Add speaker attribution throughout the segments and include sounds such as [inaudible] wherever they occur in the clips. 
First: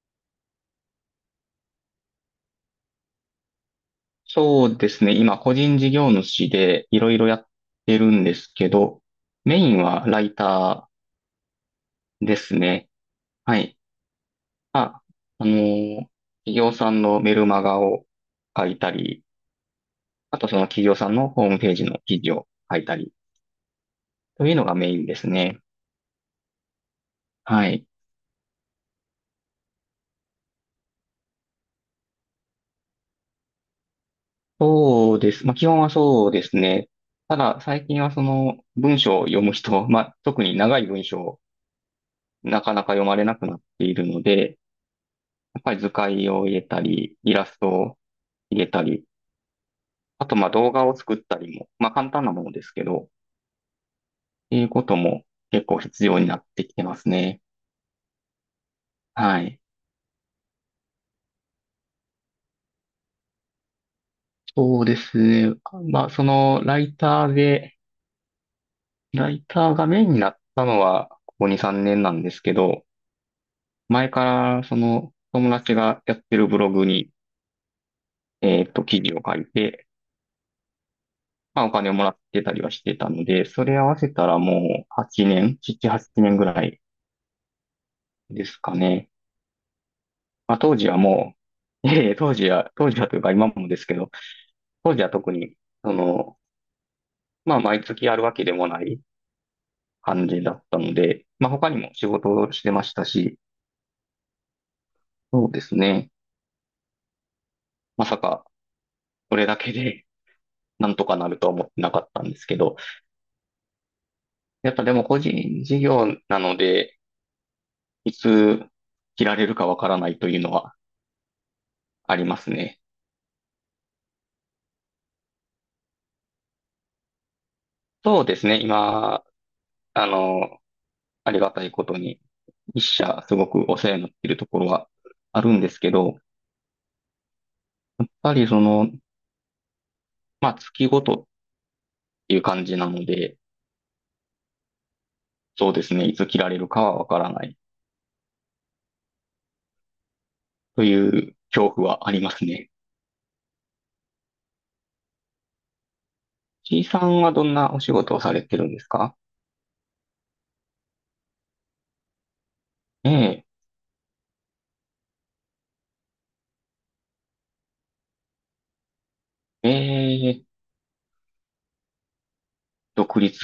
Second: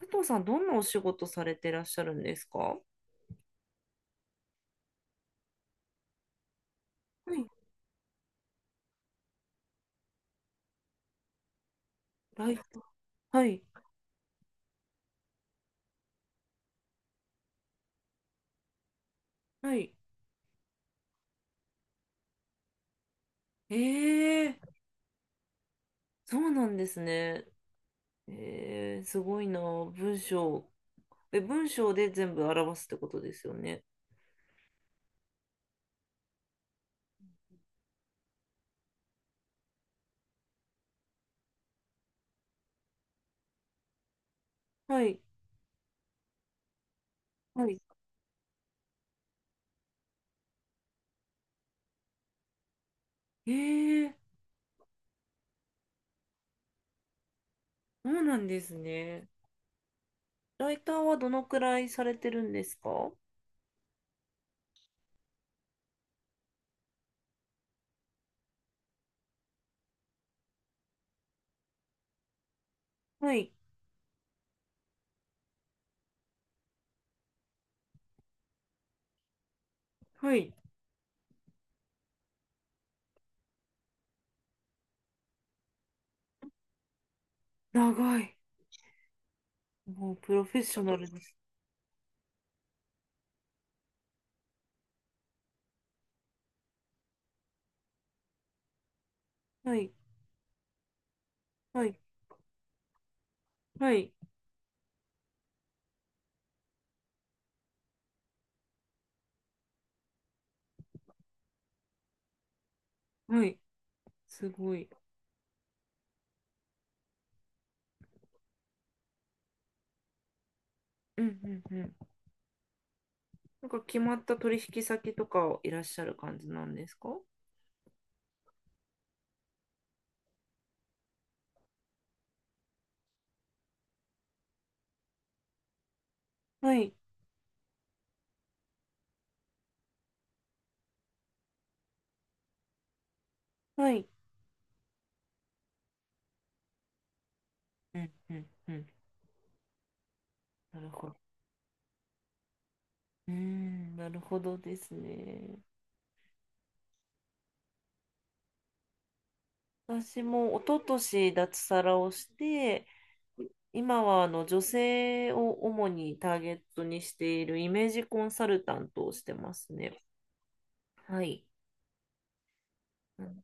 Speaker 1: 佐藤さん、どんなお仕事されてらっしゃるんですか？は
Speaker 2: そうですね。今、個人事業主でいろいろやっ
Speaker 1: い。
Speaker 2: てるんですけど、メインはライターで
Speaker 1: ラ
Speaker 2: す
Speaker 1: イター。
Speaker 2: ね。
Speaker 1: は
Speaker 2: は
Speaker 1: い。
Speaker 2: い。あ、あのー企業さんのメルマガを書いたり、
Speaker 1: はい。
Speaker 2: あとその企業さんのホームページの記事を書いたり、という
Speaker 1: え
Speaker 2: のが
Speaker 1: え、
Speaker 2: メインですね。
Speaker 1: そうなんですね。
Speaker 2: はい。
Speaker 1: ええ、すごいな。文章。え、文章で全部表すってことですよね。
Speaker 2: そうです。まあ、基本はそうですね。ただ、最近はその文章を読む人、まあ、特に長い文章をなかなか読まれなくなっているので、
Speaker 1: はい。
Speaker 2: やっぱり図解を入れたり、イラス
Speaker 1: は
Speaker 2: ト
Speaker 1: い。
Speaker 2: を入れたり、あとまあ動画を作ったりも、まあ簡単なものですけど、っ
Speaker 1: ええ、
Speaker 2: ていうことも結構必要になってきてますね。
Speaker 1: そうなんですね。
Speaker 2: はい。
Speaker 1: ライターはどのくらいされてるんですか？
Speaker 2: そうですね。まあそのライターで、ライターがメインになったのはここ2、3年なんですけど、
Speaker 1: はい。
Speaker 2: 前からその友達がやってるブログに、記事を書いて、
Speaker 1: はい。
Speaker 2: まあお金をもらってたりはしてたので、それ合わせたらもう8年、7、8年ぐらい
Speaker 1: 長い。
Speaker 2: ですかね。
Speaker 1: もうプロ
Speaker 2: ま
Speaker 1: フ
Speaker 2: あ、
Speaker 1: ェッ
Speaker 2: 当
Speaker 1: ショ
Speaker 2: 時
Speaker 1: ナ
Speaker 2: は
Speaker 1: ルです。
Speaker 2: もう、[laughs] いえいえ、当時は、当時はというか今もですけど、当時は特に、その、まあ、毎月あるわけでもない
Speaker 1: はい。
Speaker 2: 感じだったので、まあ、他に
Speaker 1: は
Speaker 2: も
Speaker 1: い。
Speaker 2: 仕事をしてましたし、
Speaker 1: はい。
Speaker 2: そうですね。まさか、それだけで [laughs]、なんとかなるとは思ってなかったんですけど、
Speaker 1: はい。す
Speaker 2: やっ
Speaker 1: ご
Speaker 2: ぱ
Speaker 1: い。
Speaker 2: でも個人事業なので、いつ切られるかわからないというのは
Speaker 1: うんうんうん。
Speaker 2: ありますね。
Speaker 1: なんか決まった取引先とかをいらっしゃる感じなんですか？
Speaker 2: そうですね。今、あの、ありがたいことに、一社すごくお世話になっているところはあるんですけど、
Speaker 1: はい、
Speaker 2: やっぱりその、まあ月ごとっていう感じなので、
Speaker 1: はい。
Speaker 2: そうですね、いつ切られるかはわからない
Speaker 1: うんうんうん。な
Speaker 2: と
Speaker 1: るほど。
Speaker 2: いう恐怖はありますね。
Speaker 1: うーん、なるほどですね。
Speaker 2: C さんはどんなお仕事をされてるんですか？
Speaker 1: 私も一昨年脱サラをして、
Speaker 2: ええ、
Speaker 1: 今はあの女性を主にターゲットにしているイメージコンサルタントをしてま
Speaker 2: え
Speaker 1: すね。
Speaker 2: え、
Speaker 1: はい。
Speaker 2: 独
Speaker 1: う
Speaker 2: 立。
Speaker 1: ん。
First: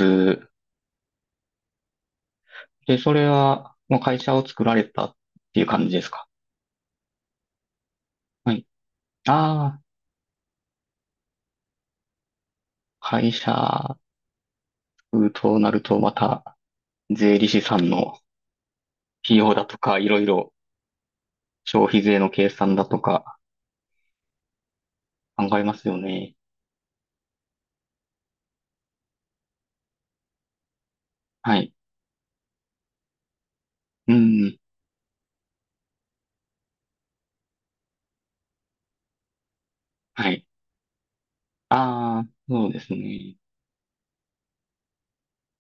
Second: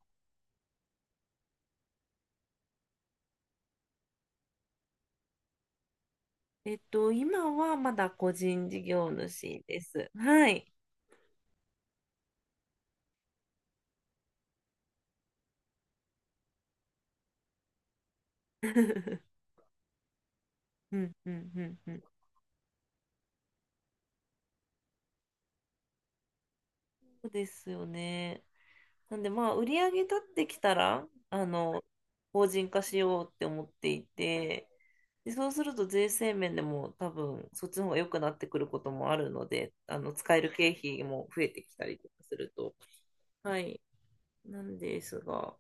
Speaker 2: で、それはもう会社を作られたっていう感じですか？
Speaker 1: 今はまだ個
Speaker 2: はい。
Speaker 1: 人事業主
Speaker 2: あ
Speaker 1: で
Speaker 2: あ、
Speaker 1: す。はい。
Speaker 2: 会社となるとまた税理士さんの
Speaker 1: [laughs]
Speaker 2: 費用だとか、いろいろ
Speaker 1: うんうんうん
Speaker 2: 消
Speaker 1: うん。
Speaker 2: 費税の計算だとか考えますよね。
Speaker 1: そうですよね。なんでまあ売り上げ立ってきたら
Speaker 2: はい。
Speaker 1: 法人化しようって思ってい
Speaker 2: うん。
Speaker 1: て、でそうすると税制面でも多分そっちの方が良くなってくることもあるので、
Speaker 2: は
Speaker 1: 使え
Speaker 2: い。
Speaker 1: る経費も増えてきたりとか
Speaker 2: ああ、
Speaker 1: する
Speaker 2: そう
Speaker 1: と、
Speaker 2: ですね。
Speaker 1: はい。なんですが、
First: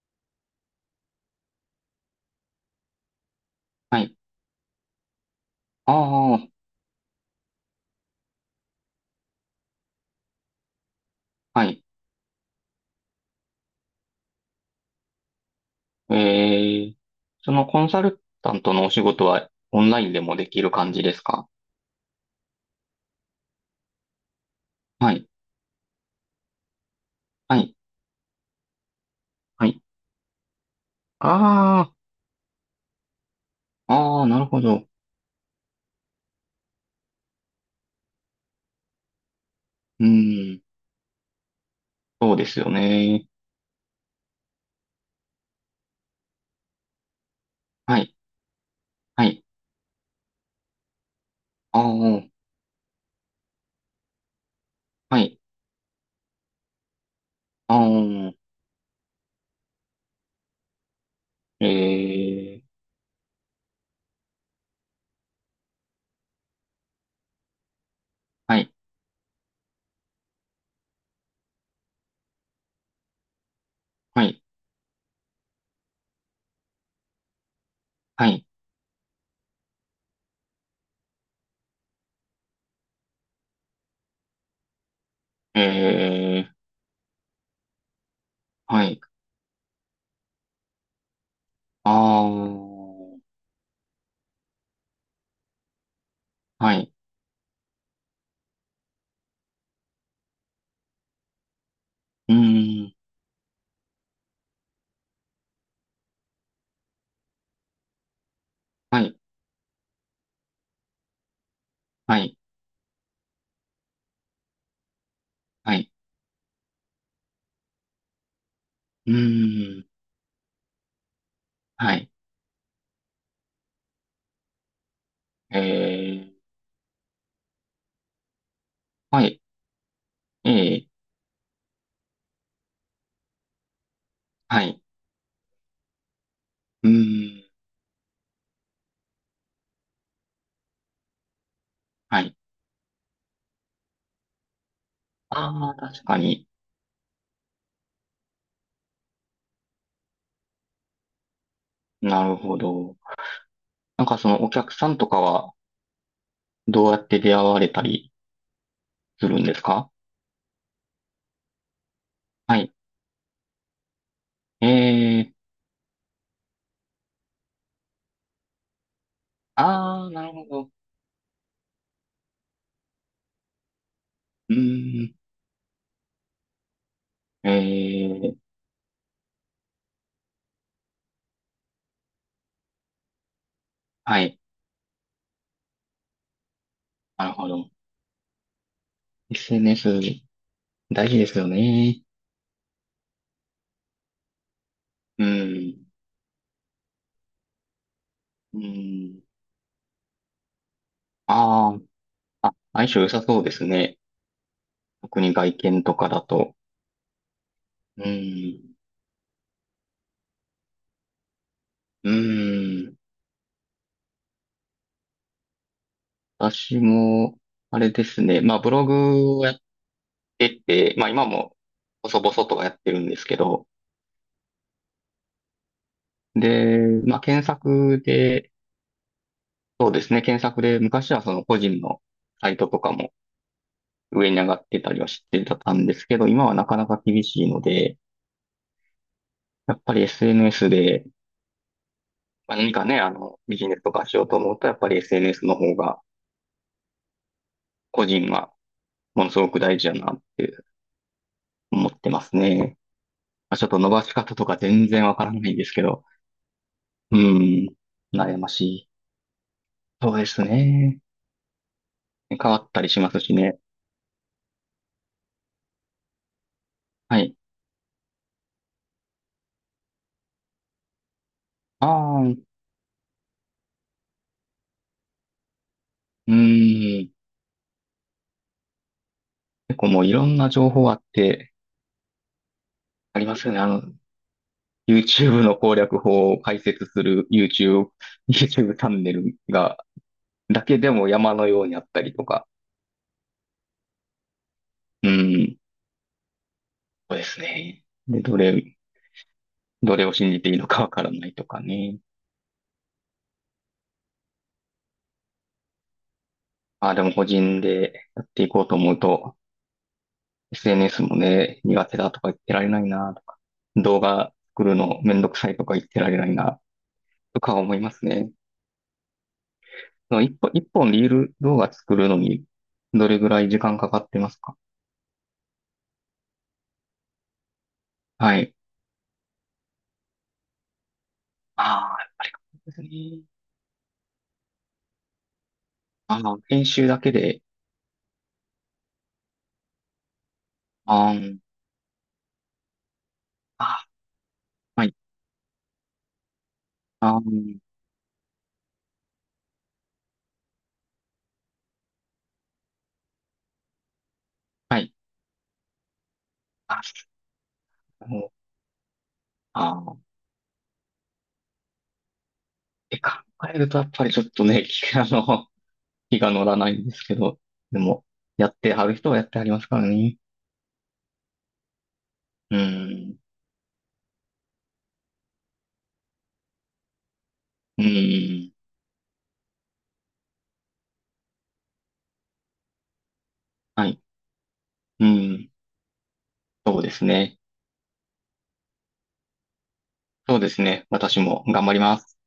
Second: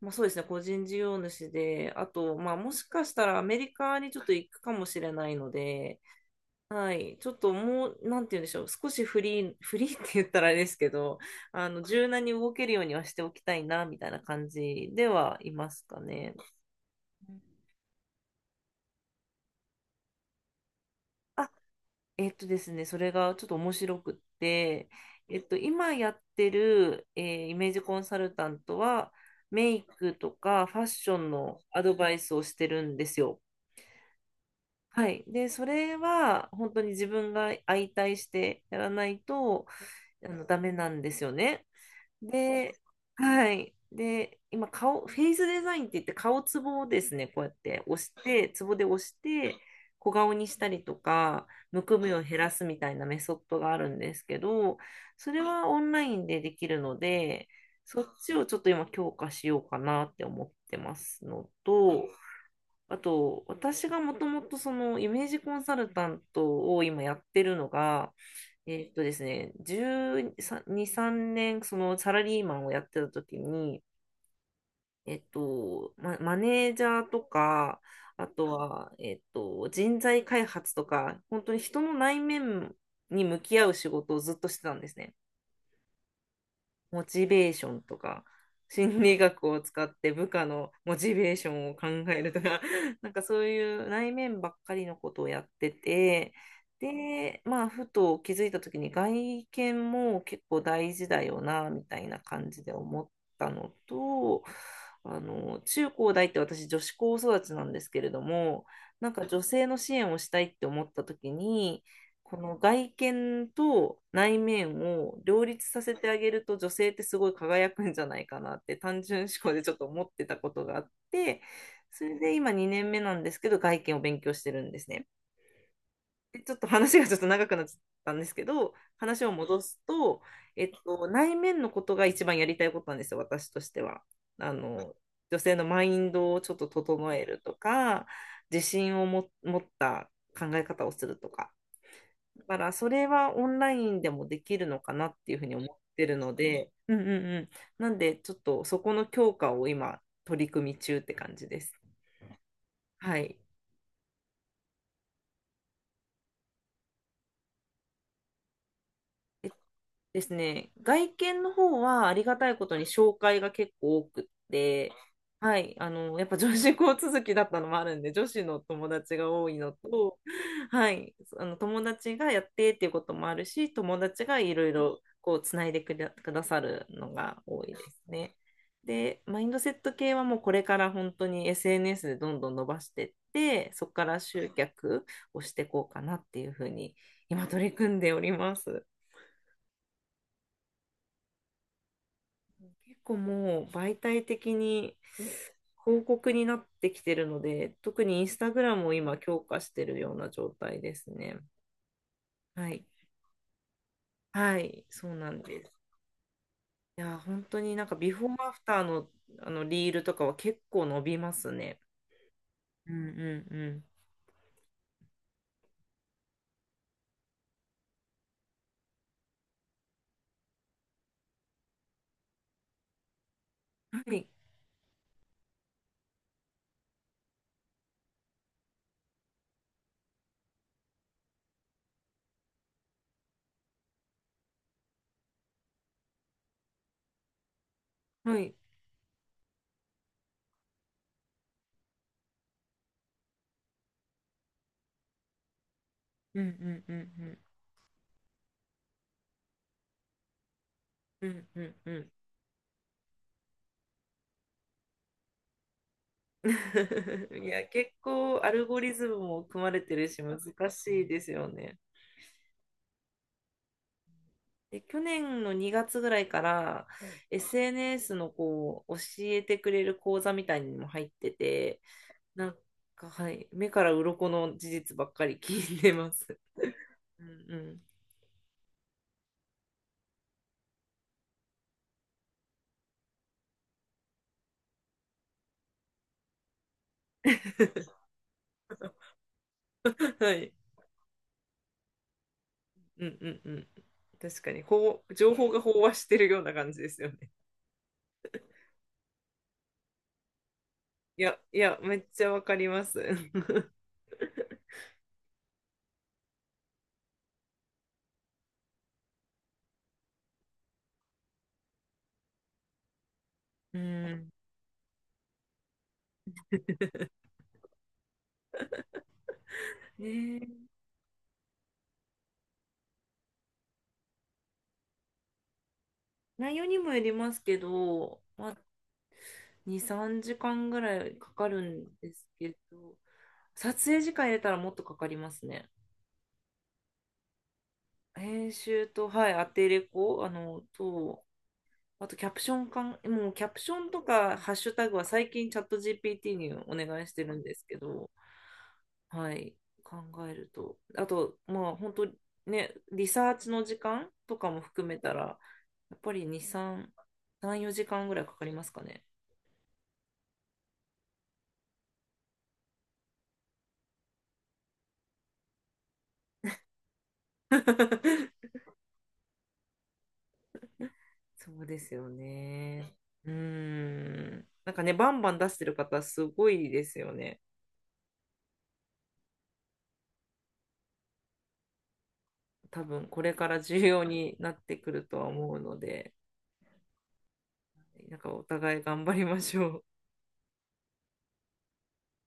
Speaker 1: まあ、そうですね、個人事業主で、あとまあもしかしたらアメリカ
Speaker 2: は
Speaker 1: に
Speaker 2: い。
Speaker 1: ちょっと行くかもしれないの
Speaker 2: あ
Speaker 1: で、
Speaker 2: あ、
Speaker 1: はい。ちょっともう、なんて言うんでしょう。少しフリー、[laughs] フリーって言ったらあれですけど、
Speaker 2: はい。
Speaker 1: 柔軟に動けるようにはしておきたいな、みたいな感じではいますかね。
Speaker 2: ええ、そのコンサルタントのお仕事はオンラインでもできる感じですか？
Speaker 1: あ、ですね、それがちょっと面白くって、
Speaker 2: はい。
Speaker 1: 今やってる、イ
Speaker 2: は
Speaker 1: メー
Speaker 2: い。
Speaker 1: ジコンサルタントは、
Speaker 2: は
Speaker 1: メ
Speaker 2: い。
Speaker 1: イクとかファッションのア
Speaker 2: あ
Speaker 1: ドバイスをしてるんですよ。
Speaker 2: あ、ああ、なるほど。
Speaker 1: はい。で、それは本当に自分が相対してやらないと、
Speaker 2: う
Speaker 1: ダ
Speaker 2: ん、
Speaker 1: メなんですよね。
Speaker 2: そうですよ
Speaker 1: で、
Speaker 2: ね。
Speaker 1: はい。で、今フェイスデザインって言って顔ツボをですね、こうやって
Speaker 2: は
Speaker 1: 押し
Speaker 2: い。
Speaker 1: て、ツボで押し
Speaker 2: はい。
Speaker 1: て、小顔にしたりとか、
Speaker 2: あ
Speaker 1: むくみ
Speaker 2: あ、
Speaker 1: を減らすみたいなメソッドがあるんですけど、
Speaker 2: は
Speaker 1: そ
Speaker 2: い。
Speaker 1: れはオンラインでできるので、
Speaker 2: あ
Speaker 1: そっ
Speaker 2: あ、
Speaker 1: ちをちょっと今強化しようかなって思ってますの
Speaker 2: え
Speaker 1: と、
Speaker 2: え、
Speaker 1: あと、私がもともとそのイメージコンサルタントを今やってるのが、
Speaker 2: はい。
Speaker 1: ですね、12、3年そのサラリーマンをやってた時に、
Speaker 2: はい。
Speaker 1: マネージャーとか、あ
Speaker 2: はい。
Speaker 1: とは、人材開発とか、本当に人の内面に向き合う仕事をずっとしてたんですね。
Speaker 2: ええ、
Speaker 1: モチベーションとか、
Speaker 2: は
Speaker 1: 心
Speaker 2: い。
Speaker 1: 理学を使って部下のモチベーションを考え
Speaker 2: あ
Speaker 1: るとか、
Speaker 2: あ、
Speaker 1: [laughs] なんかそういう内面ばっかりのことをやってて、
Speaker 2: はい。
Speaker 1: で、まあ、ふと気づいた時に外見も結構大事だよな、みたいな
Speaker 2: う
Speaker 1: 感じで
Speaker 2: ん、
Speaker 1: 思ったのと、中高大って私女子高育ちなんですけれども、
Speaker 2: は
Speaker 1: なん
Speaker 2: い。
Speaker 1: か女性の支援をしたいって思った時に、
Speaker 2: は
Speaker 1: こ
Speaker 2: い。
Speaker 1: の外見と内面を両立
Speaker 2: は
Speaker 1: さ
Speaker 2: い。
Speaker 1: せてあげると女性ってすごい輝くんじゃないかなって単
Speaker 2: う
Speaker 1: 純思考でちょっと
Speaker 2: ん、
Speaker 1: 思ってたことがあって、
Speaker 2: は
Speaker 1: そ
Speaker 2: い。
Speaker 1: れで今2年目なんですけど外見を勉強してるんですね。
Speaker 2: ええ。
Speaker 1: で、ちょっと話がちょっと長くなっちゃったんですけど、
Speaker 2: は
Speaker 1: 話を
Speaker 2: い。
Speaker 1: 戻すと、
Speaker 2: ええ、
Speaker 1: 内面のことが一番やりたいことなんですよ、私としては。あ
Speaker 2: はい。
Speaker 1: の、女性のマインドをちょっと
Speaker 2: う
Speaker 1: 整える
Speaker 2: ーん。
Speaker 1: とか、自信をも持った考え方をするとか。
Speaker 2: はい。
Speaker 1: だからそれはオンラインでもできるのかなっていうふうに
Speaker 2: あ
Speaker 1: 思
Speaker 2: あ、
Speaker 1: っ
Speaker 2: 確
Speaker 1: てる
Speaker 2: か
Speaker 1: の
Speaker 2: に。
Speaker 1: で、うんうんうん。なんでちょっとそこの強化を今取り組み中って感じです。
Speaker 2: なるほど。
Speaker 1: はい。
Speaker 2: なんかそのお客さんとかはどうやって出会われたりするん
Speaker 1: えっ
Speaker 2: ですか？
Speaker 1: ですね、外見の方はありがたい
Speaker 2: は
Speaker 1: こ
Speaker 2: い。
Speaker 1: とに紹介が結構多くっ
Speaker 2: え
Speaker 1: て、
Speaker 2: え、
Speaker 1: はい、やっぱ女子校続きだったのもあるんで、女子の友達が多いの
Speaker 2: ああ、
Speaker 1: と、
Speaker 2: なるほど。
Speaker 1: はい、あの友達がやってっていうこともあるし、友達がい
Speaker 2: う
Speaker 1: ろいろ
Speaker 2: ーん。
Speaker 1: こうつないでくださるのが
Speaker 2: え
Speaker 1: 多いですね。
Speaker 2: え、
Speaker 1: で、マインドセット系はもうこれから本当に SNS でどんどん伸ばしてって、そこから
Speaker 2: はい。
Speaker 1: 集客をしていこうかなっていうふうに
Speaker 2: なる
Speaker 1: 今
Speaker 2: ほ
Speaker 1: 取
Speaker 2: ど。
Speaker 1: り組んでおります。
Speaker 2: SNS 大事ですよね。
Speaker 1: 結構もう媒体的に
Speaker 2: うん。
Speaker 1: 広告になってきてるので、特にインスタ
Speaker 2: う
Speaker 1: グラムを今
Speaker 2: ん。
Speaker 1: 強化してるような状態ですね。
Speaker 2: ああ、
Speaker 1: はい。
Speaker 2: 相性良さそうですね。
Speaker 1: はい、そう
Speaker 2: 特
Speaker 1: な
Speaker 2: に
Speaker 1: ん
Speaker 2: 外
Speaker 1: です。
Speaker 2: 見とかだと。
Speaker 1: いや、本当になんか
Speaker 2: う
Speaker 1: ビフォーアフタ
Speaker 2: ん。
Speaker 1: ーの、あのリールとかは結構伸びますね。
Speaker 2: う
Speaker 1: う
Speaker 2: ん。
Speaker 1: んうんうん。
Speaker 2: 私も、あれですね。まあ、ブログをやってて、まあ、今も、細々とはやってるんですけど、
Speaker 1: はい、
Speaker 2: で、まあ、検索で、そうですね、検索で、昔はその個人のサイトとかも上に上がってたりはしてたんですけど、今はなかなか厳しいので、
Speaker 1: はい。
Speaker 2: やっぱり SNS で、まあ、何かね、あの、ビジネスとかしようと思うと、やっぱり SNS の方が、
Speaker 1: うんうんうんうん。
Speaker 2: 個人はものすごく大事だなって
Speaker 1: うんうん
Speaker 2: 思
Speaker 1: う
Speaker 2: って
Speaker 1: ん。
Speaker 2: ますね。まあ、ちょっと伸ばし方とか全然わからないんですけど、う
Speaker 1: [laughs] いや、
Speaker 2: ん。
Speaker 1: 結
Speaker 2: 悩
Speaker 1: 構
Speaker 2: ま
Speaker 1: ア
Speaker 2: し
Speaker 1: ルゴ
Speaker 2: い。
Speaker 1: リズムも組まれてる
Speaker 2: そう
Speaker 1: し
Speaker 2: で
Speaker 1: 難
Speaker 2: すね。
Speaker 1: しいですよね。
Speaker 2: 変わったりしますしね。
Speaker 1: で、去年の2月ぐらいから
Speaker 2: はい。
Speaker 1: SNS のこう教えてくれる講座みたいにも入ってて、
Speaker 2: ああ、
Speaker 1: なんかはい、目から鱗の事実ばっかり聞いてま
Speaker 2: う
Speaker 1: す。
Speaker 2: ん。
Speaker 1: [laughs] うんうん。
Speaker 2: 結構もういろんな情報あって、ありますよね。あの、YouTube の攻略法を解説する YouTube チャンネルが、
Speaker 1: [laughs] はい。
Speaker 2: だけでも山のようにあったりとか。
Speaker 1: うんうんうん。確かに、こ
Speaker 2: う
Speaker 1: う、情報
Speaker 2: ん。
Speaker 1: が飽和してるような感じですよ
Speaker 2: そうで
Speaker 1: ね。
Speaker 2: すね。で、どれを信じていいのかわから
Speaker 1: [laughs] い
Speaker 2: ない
Speaker 1: や、
Speaker 2: と
Speaker 1: い
Speaker 2: か
Speaker 1: や、め
Speaker 2: ね。
Speaker 1: っちゃわかります。[laughs]
Speaker 2: ああ、でも個人でやっていこうと思うと、SNS もね、苦手だとか言ってられないなとか、
Speaker 1: う
Speaker 2: 動
Speaker 1: ん。
Speaker 2: 画作るのめんどくさいとか言ってられないなとか思いますね。その一
Speaker 1: ね
Speaker 2: 本、一
Speaker 1: え、
Speaker 2: 本リール動画作るのにどれぐらい時間かかってますか？
Speaker 1: 内容にもよりますけど、
Speaker 2: は
Speaker 1: ま
Speaker 2: い。
Speaker 1: あ、2、3時間ぐらいかかる
Speaker 2: あ
Speaker 1: ん
Speaker 2: あ、
Speaker 1: ですけ
Speaker 2: そうです
Speaker 1: ど、
Speaker 2: ね。
Speaker 1: 撮影時間入れたらもっとかかりますね。
Speaker 2: あの、編集だけで、
Speaker 1: 編集と、はい、アテレコ、
Speaker 2: あー
Speaker 1: と、
Speaker 2: ん
Speaker 1: あとキャプションかん、もうキャプショ
Speaker 2: あ
Speaker 1: ンとかハッシュ
Speaker 2: ー、は
Speaker 1: タ
Speaker 2: い、
Speaker 1: グは最近チャット GPT にお願いし
Speaker 2: あー
Speaker 1: てるんで
Speaker 2: ん
Speaker 1: すけど、はい、考えると。あと、まあ、本当ね、リサーチの時間とかも
Speaker 2: は
Speaker 1: 含
Speaker 2: い、
Speaker 1: めたら、やっぱり2、
Speaker 2: あ、
Speaker 1: 3、3、4時間ぐ
Speaker 2: も
Speaker 1: らいかか
Speaker 2: う、
Speaker 1: りますかね。
Speaker 2: あー、って考えるとやっぱりちょっとね、[laughs] 気あの、気が乗らないんですけど、でも、
Speaker 1: [laughs]
Speaker 2: やってはる人はやってはりますからね。
Speaker 1: そうですよ
Speaker 2: う
Speaker 1: ね。
Speaker 2: ーん。
Speaker 1: うーん。なんかね、バンバン出してる方、すごいですよね。
Speaker 2: うーん。
Speaker 1: 多分、これから重
Speaker 2: はい。
Speaker 1: 要になってくる
Speaker 2: う
Speaker 1: とは
Speaker 2: ん。
Speaker 1: 思うので、
Speaker 2: そうですね。
Speaker 1: なんかお互い頑張りましょう。
Speaker 2: そうですね。私も頑張ります。